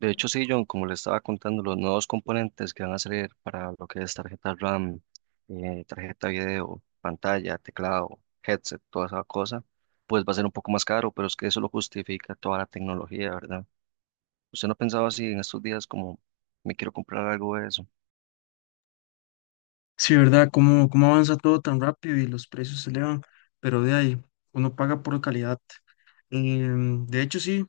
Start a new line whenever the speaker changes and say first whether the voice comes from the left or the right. right: De hecho, sí, John, como le estaba contando, los nuevos componentes que van a salir para lo que es tarjeta RAM, tarjeta video, pantalla, teclado, headset, toda esa cosa, pues va a ser un poco más caro, pero es que eso lo justifica toda la tecnología, ¿verdad? ¿Usted no pensaba así en estos días como me quiero comprar algo de eso?
left: Sí, ¿verdad? ¿Cómo avanza todo tan rápido y los precios se elevan? Pero de ahí, uno paga por calidad. De hecho, sí,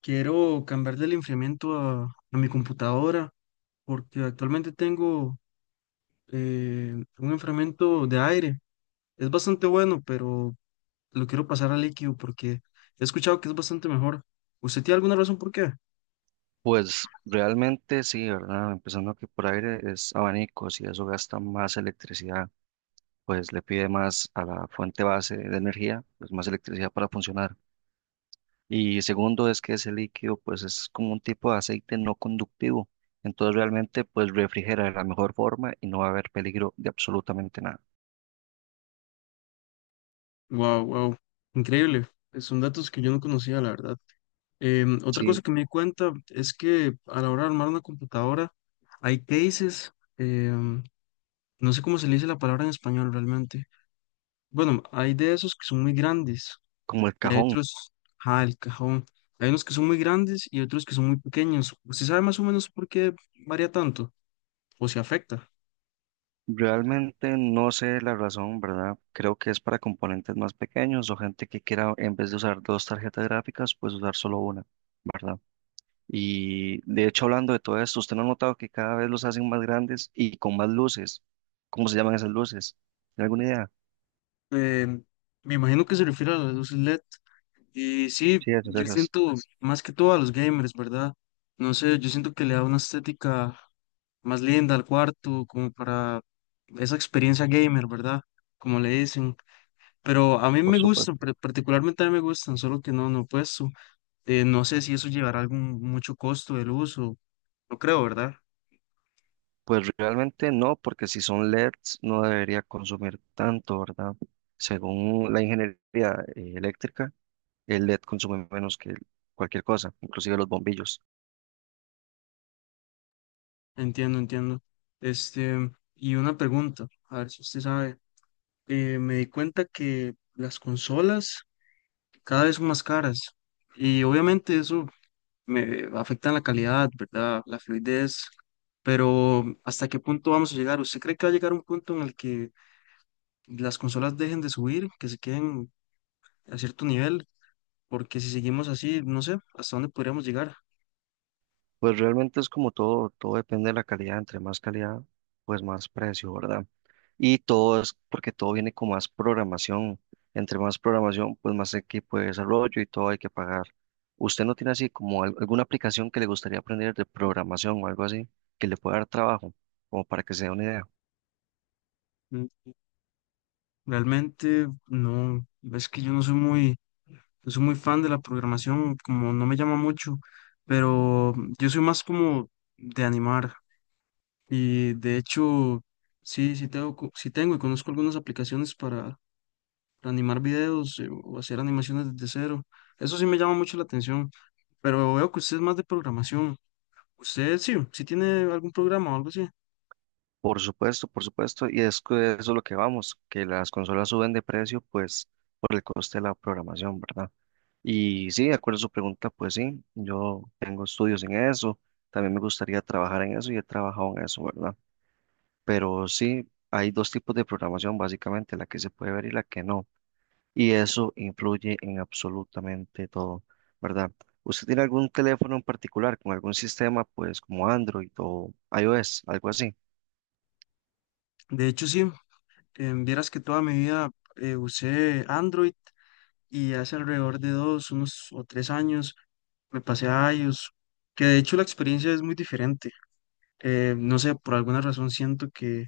left: quiero cambiarle el enfriamiento a mi computadora porque actualmente tengo un enfriamiento de aire. Es bastante bueno, pero lo quiero pasar a líquido porque he escuchado que es bastante mejor. ¿Usted tiene alguna razón por qué?
right: Pues realmente sí, ¿verdad? Empezando que por aire es abanicos y eso gasta más electricidad, pues le pide más a la fuente base de energía, pues más electricidad para funcionar. Y segundo es que ese líquido pues es como un tipo de aceite no conductivo. Entonces realmente pues refrigera de la mejor forma y no va a haber peligro de absolutamente nada.
left: Wow, wow, increíble. Son datos que yo no conocía, la verdad. Otra cosa
right: Sí,
left: que me di cuenta es que a la hora de armar una computadora hay cases, em, no sé cómo se le dice la palabra en español realmente. Bueno, hay de esos que son muy grandes
right: como el
left: y hay
right: cajón.
left: otros, ah, el cajón. Hay unos que son muy grandes y otros que son muy pequeños. ¿Usted sabe más o menos por qué varía tanto o se afecta?
right: Realmente no sé la razón, ¿verdad? Creo que es para componentes más pequeños o gente que quiera en vez de usar dos tarjetas gráficas pues usar solo una, ¿verdad? Y de hecho hablando de todo esto, ¿usted no ha notado que cada vez los hacen más grandes y con más luces? ¿Cómo se llaman esas luces? ¿Tiene alguna idea?
left: Em, Me imagino que se refiere a las luces LED. Y sí,
right: Sí, esas,
left: yo
right: esas,
left: siento más que todo a los gamers, ¿verdad? No sé, yo siento que le da una estética más linda al cuarto, como para esa experiencia gamer, ¿verdad? Como le dicen. Pero a mí
right: por
left: me gustan,
right: supuesto.
left: particularmente a mí me gustan, solo que no he puesto. No sé si eso llevará algún mucho costo del uso, no creo, ¿verdad?
right: Pues realmente no, porque si son LEDs no debería consumir tanto, ¿verdad? Según la ingeniería eléctrica, el LED consume menos que cualquier cosa, inclusive los bombillos.
left: Entiendo, entiendo. Este, y una pregunta, a ver si usted sabe. Me di cuenta que las consolas cada vez son más caras y obviamente eso me afectan la calidad, ¿verdad? La fluidez, pero ¿hasta qué punto vamos a llegar? ¿Usted cree que va a llegar un punto en el que las consolas dejen de subir, que se queden a cierto nivel? Porque si seguimos así, no sé, ¿hasta dónde podríamos llegar?
right: Pues realmente es como todo, todo depende de la calidad, entre más calidad, pues más precio, ¿verdad? Y todo es porque todo viene con más programación. Entre más programación, pues más equipo de desarrollo y todo hay que pagar. ¿Usted no tiene así como alguna aplicación que le gustaría aprender de programación o algo así que le pueda dar trabajo, como para que se dé una idea?
left: Mm, Realmente no, es que yo no soy muy, no soy muy fan de la programación, como no me llama mucho, pero yo soy más como de animar y de hecho sí, sí tengo y conozco algunas aplicaciones para animar videos o hacer animaciones desde cero. Eso sí me llama mucho la atención, pero veo que usted es más de programación. Usted sí, sí tiene algún programa o algo así.
right: Por supuesto, y es que eso es lo que vamos, que las consolas suben de precio, pues por el coste de la programación, ¿verdad? Y sí, de acuerdo a su pregunta, pues sí, yo tengo estudios en eso, también me gustaría trabajar en eso y he trabajado en eso, ¿verdad? Pero sí, hay dos tipos de programación, básicamente, la que se puede ver y la que no. Y eso influye en absolutamente todo, ¿verdad? ¿Usted tiene algún teléfono en particular con algún sistema, pues como Android o iOS, algo así?
left: De hecho, sí, vieras que toda mi vida usé Android y hace alrededor de dos, unos o tres años me pasé a iOS, que de hecho la experiencia es muy diferente. No sé, por alguna razón siento que,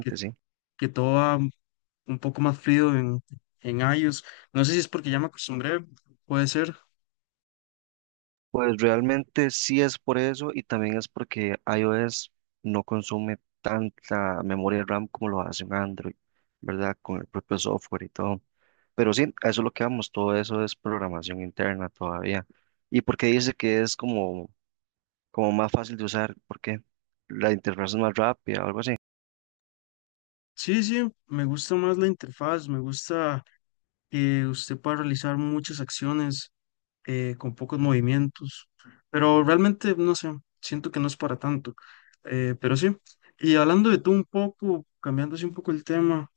left: que,
right: sí.
left: que todo va un poco más frío en iOS. No sé si es porque ya me acostumbré, puede ser.
right: Pues realmente sí es por eso y también es porque iOS no consume tanta memoria RAM como lo hace un Android, ¿verdad? Con el propio software y todo. Pero sí, a eso es lo que vamos, todo eso es programación interna todavía. ¿Y por qué dice que es como, como más fácil de usar? ¿Por qué? ¿La interfaz es más rápida o algo así?
left: Sí, sí, me gusta más la interfaz, me gusta que usted pueda realizar muchas acciones con pocos movimientos, pero realmente no sé, siento que no es para tanto, pero sí. Y hablando de tú un poco, cambiando así un poco el tema,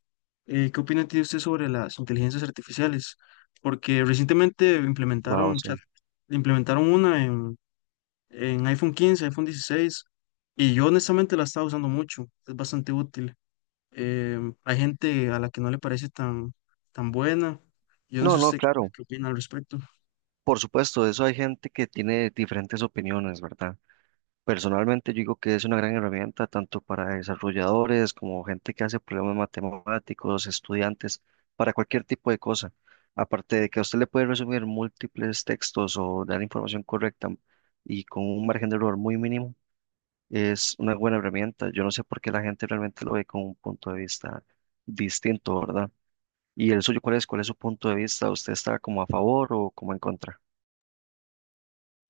left: ¿qué opina tiene usted sobre las inteligencias artificiales? Porque recientemente
right: Wow,
left: implementaron chat,
right: sí.
left: implementaron una en iPhone 15, iPhone 16, y yo honestamente la estaba usando mucho, es bastante útil hay gente a la que no le parece tan, tan buena. Yo no sé
right: No, no,
left: usted qué,
right: claro.
left: qué opina al respecto.
right: Por supuesto, eso hay gente que tiene diferentes opiniones, ¿verdad? Personalmente yo digo que es una gran herramienta tanto para desarrolladores como gente que hace problemas matemáticos, estudiantes, para cualquier tipo de cosa. Aparte de que a usted le puede resumir múltiples textos o dar información correcta y con un margen de error muy mínimo, es una buena herramienta. Yo no sé por qué la gente realmente lo ve con un punto de vista distinto, ¿verdad? ¿Y el suyo cuál es? ¿Cuál es su punto de vista? ¿Usted está como a favor o como en contra?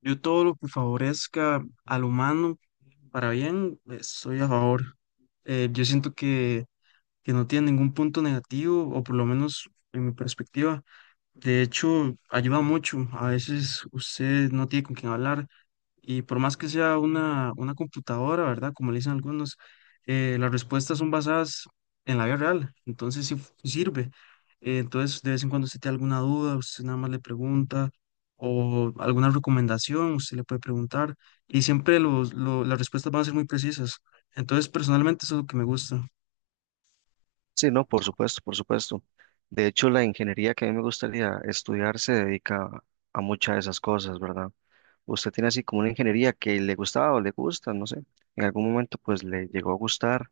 left: Yo todo lo que favorezca al humano para bien, estoy a favor. Yo siento que no tiene ningún punto negativo, o por lo menos en mi perspectiva. De hecho, ayuda mucho. A veces usted no tiene con quién hablar y por más que sea una computadora, ¿verdad? Como le dicen algunos, las respuestas son basadas en la vida real. Entonces sí sirve. Entonces, de vez en cuando usted tiene alguna duda, usted nada más le pregunta o alguna recomendación, usted le puede preguntar y siempre las respuestas van a ser muy precisas. Entonces, personalmente eso es lo que me gusta.
right: Sí, no, por supuesto, por supuesto. De hecho, la ingeniería que a mí me gustaría estudiar se dedica a muchas de esas cosas, ¿verdad? Usted tiene así como una ingeniería que le gustaba o le gusta, no sé. En algún momento, pues le llegó a gustar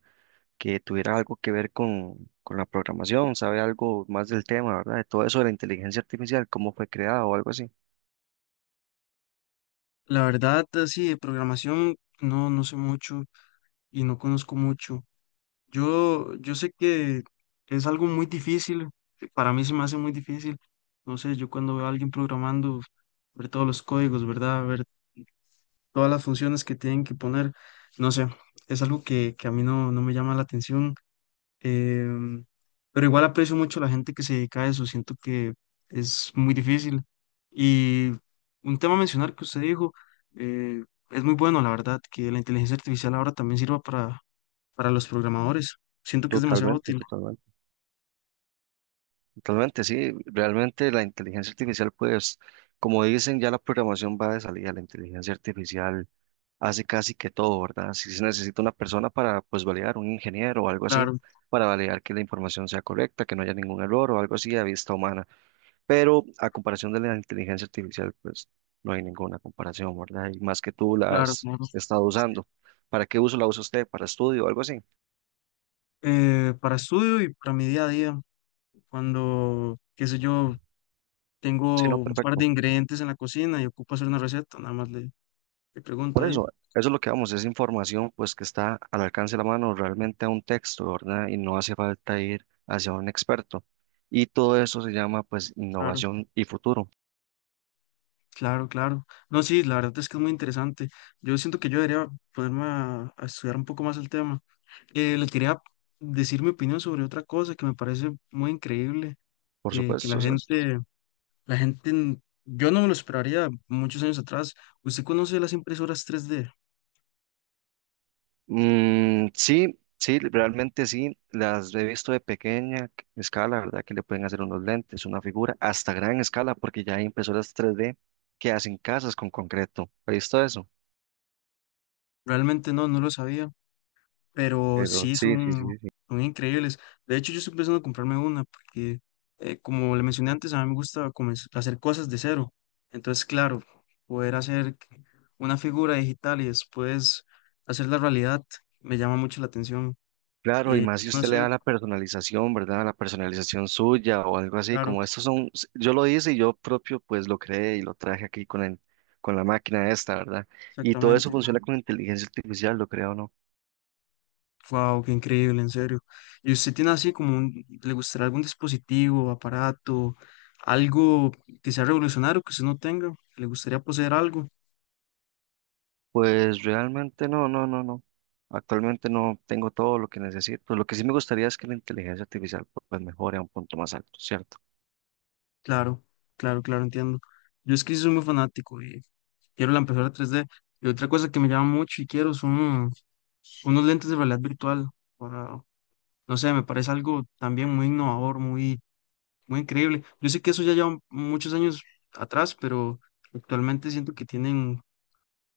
right: que tuviera algo que ver con la programación, sabe algo más del tema, ¿verdad? De todo eso de la inteligencia artificial, cómo fue creada o algo así.
left: La verdad, así de programación, no sé mucho y no conozco mucho. Yo sé que es algo muy difícil, para mí se me hace muy difícil. Entonces yo cuando veo a alguien programando, ver todos los códigos, ¿verdad? Ver todas las funciones que tienen que poner, no sé, es algo que, a mí no me llama la atención. em, pero igual aprecio mucho la gente que se dedica a eso, siento que es muy difícil. Y un tema a mencionar que usted dijo, eh, es muy bueno, la verdad, que la inteligencia artificial ahora también sirva para, los programadores. Siento que es demasiado
right: Totalmente,
left: útil.
right: totalmente. Totalmente, sí. Realmente la inteligencia artificial, pues, como dicen, ya la programación va de salida, la inteligencia artificial hace casi que todo, ¿verdad? Si se necesita una persona para, pues, validar, un ingeniero o algo así,
left: Claro,
right: para validar que la información sea correcta, que no haya ningún error o algo así a vista humana. Pero a comparación de la inteligencia artificial, pues, no hay ninguna comparación, ¿verdad? Y más que tú la
left: claro,
right: has
left: claro.
right: estado usando. ¿Para qué uso la usa usted? ¿Para estudio o algo así?
left: Para estudio y para mi día a día, cuando, qué sé yo,
right: Sí,
left: tengo
right: no,
left: un par de
right: perfecto.
left: ingredientes en la cocina y ocupo hacer una receta, nada más le pregunto
right: Por
left: ahí.
right: eso, eso es lo que vamos, es información pues que está al alcance de la mano realmente a un texto, ¿verdad? Y no hace falta ir hacia un experto. Y todo eso se llama pues
left: Claro,
right: innovación y futuro.
left: claro, claro. No, sí, la verdad es que es muy interesante. Yo siento que yo debería ponerme a estudiar un poco más el tema. Le quería decir mi opinión sobre otra cosa que me parece muy increíble,
right: Por
left: que, la
right: supuesto, sí.
left: gente, la gente, yo no me lo esperaría muchos años atrás. ¿Usted conoce las impresoras 3D?
right: Mm, sí, sí, realmente sí, las he visto de pequeña escala, ¿verdad? Que le pueden hacer unos lentes, una figura, hasta gran escala, porque ya hay impresoras 3D que hacen casas con concreto. ¿Ha visto eso?
left: Realmente no, no lo sabía, pero
right: Pero
left: sí
right: sí, sí,
left: son,
right: sí, sí.
left: son increíbles. De hecho, yo estoy pensando en comprarme una porque, como le mencioné antes, a mí me gusta hacer cosas de cero. Entonces, claro, poder hacer una figura digital y después hacer la realidad me llama mucho la atención.
right: Claro, y más
left: Yo
right: si
left: no
right: usted le
left: sé,
right: da la personalización, ¿verdad? La personalización suya o algo así,
left: claro,
right: como estos son, yo lo hice y yo propio pues lo creé y lo traje aquí con el, con la máquina esta, ¿verdad? Y todo eso
left: exactamente.
right: funciona con inteligencia artificial, lo creo, ¿no?
left: Wow, qué increíble, en serio. ¿Y usted tiene así como le gustaría algún dispositivo, aparato, algo que sea revolucionario que usted no tenga? Que ¿Le gustaría poseer algo?
right: Pues realmente no, no, no, no. Actualmente no tengo todo lo que necesito. Lo que sí me gustaría es que la inteligencia artificial pues mejore a un punto más alto, ¿cierto?
left: Claro, claro, claro, entiendo. Yo es que sí soy muy fanático y quiero la impresora 3D. Y otra cosa que me llama mucho y quiero son unos lentes de realidad virtual. para- no sé, me parece algo también muy innovador, muy, muy increíble. Yo sé que eso ya lleva muchos años atrás, pero actualmente siento que tienen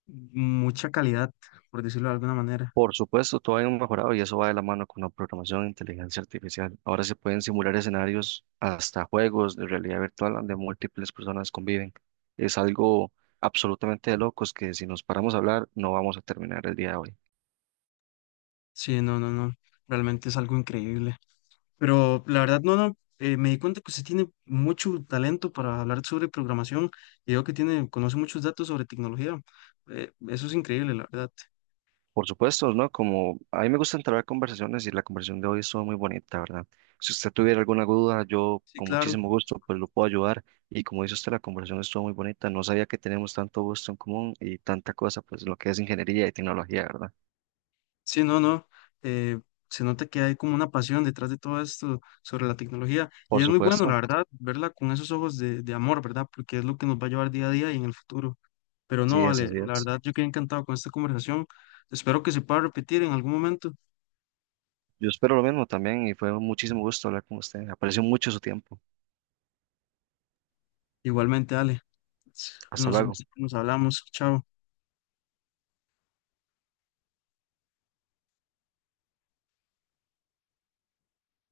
left: mucha calidad, por decirlo de alguna manera.
right: Por supuesto, todo ha mejorado y eso va de la mano con la programación de inteligencia artificial. Ahora se pueden simular escenarios hasta juegos de realidad virtual donde múltiples personas conviven. Es algo absolutamente de locos que si nos paramos a hablar no vamos a terminar el día de hoy.
left: Sí, no, no, no. Realmente es algo increíble. Pero la verdad, no, no, me di cuenta que usted tiene mucho talento para hablar sobre programación y veo que tiene, conoce muchos datos sobre tecnología. Eso es increíble, la verdad.
right: Por supuesto, ¿no? Como a mí me gusta entrar a conversaciones y la conversación de hoy estuvo muy bonita, ¿verdad? Si usted tuviera alguna duda, yo
left: Sí,
right: con
left: claro.
right: muchísimo gusto pues lo puedo ayudar y como dice usted, la conversación estuvo muy bonita. No sabía que tenemos tanto gusto en común y tanta cosa pues lo que es ingeniería y tecnología, ¿verdad?
left: Sí, no, no. eh, se nota que hay como una pasión detrás de todo esto sobre la tecnología y
right: Por
left: es muy bueno, la
right: supuesto,
left: verdad, verla con esos ojos de amor, ¿verdad? Porque es lo que nos va a llevar día a día y en el futuro. Pero no,
right: sí es,
left: vale,
right: así
left: la
right: es.
left: verdad, yo quedé encantado con esta conversación. Espero que se pueda repetir en algún momento.
right: Yo espero lo mismo también y fue un muchísimo gusto hablar con usted. Aprecio mucho su tiempo.
left: Igualmente, dale.
right: Hasta
left: Nos,
right: luego.
left: nos hablamos. Chao.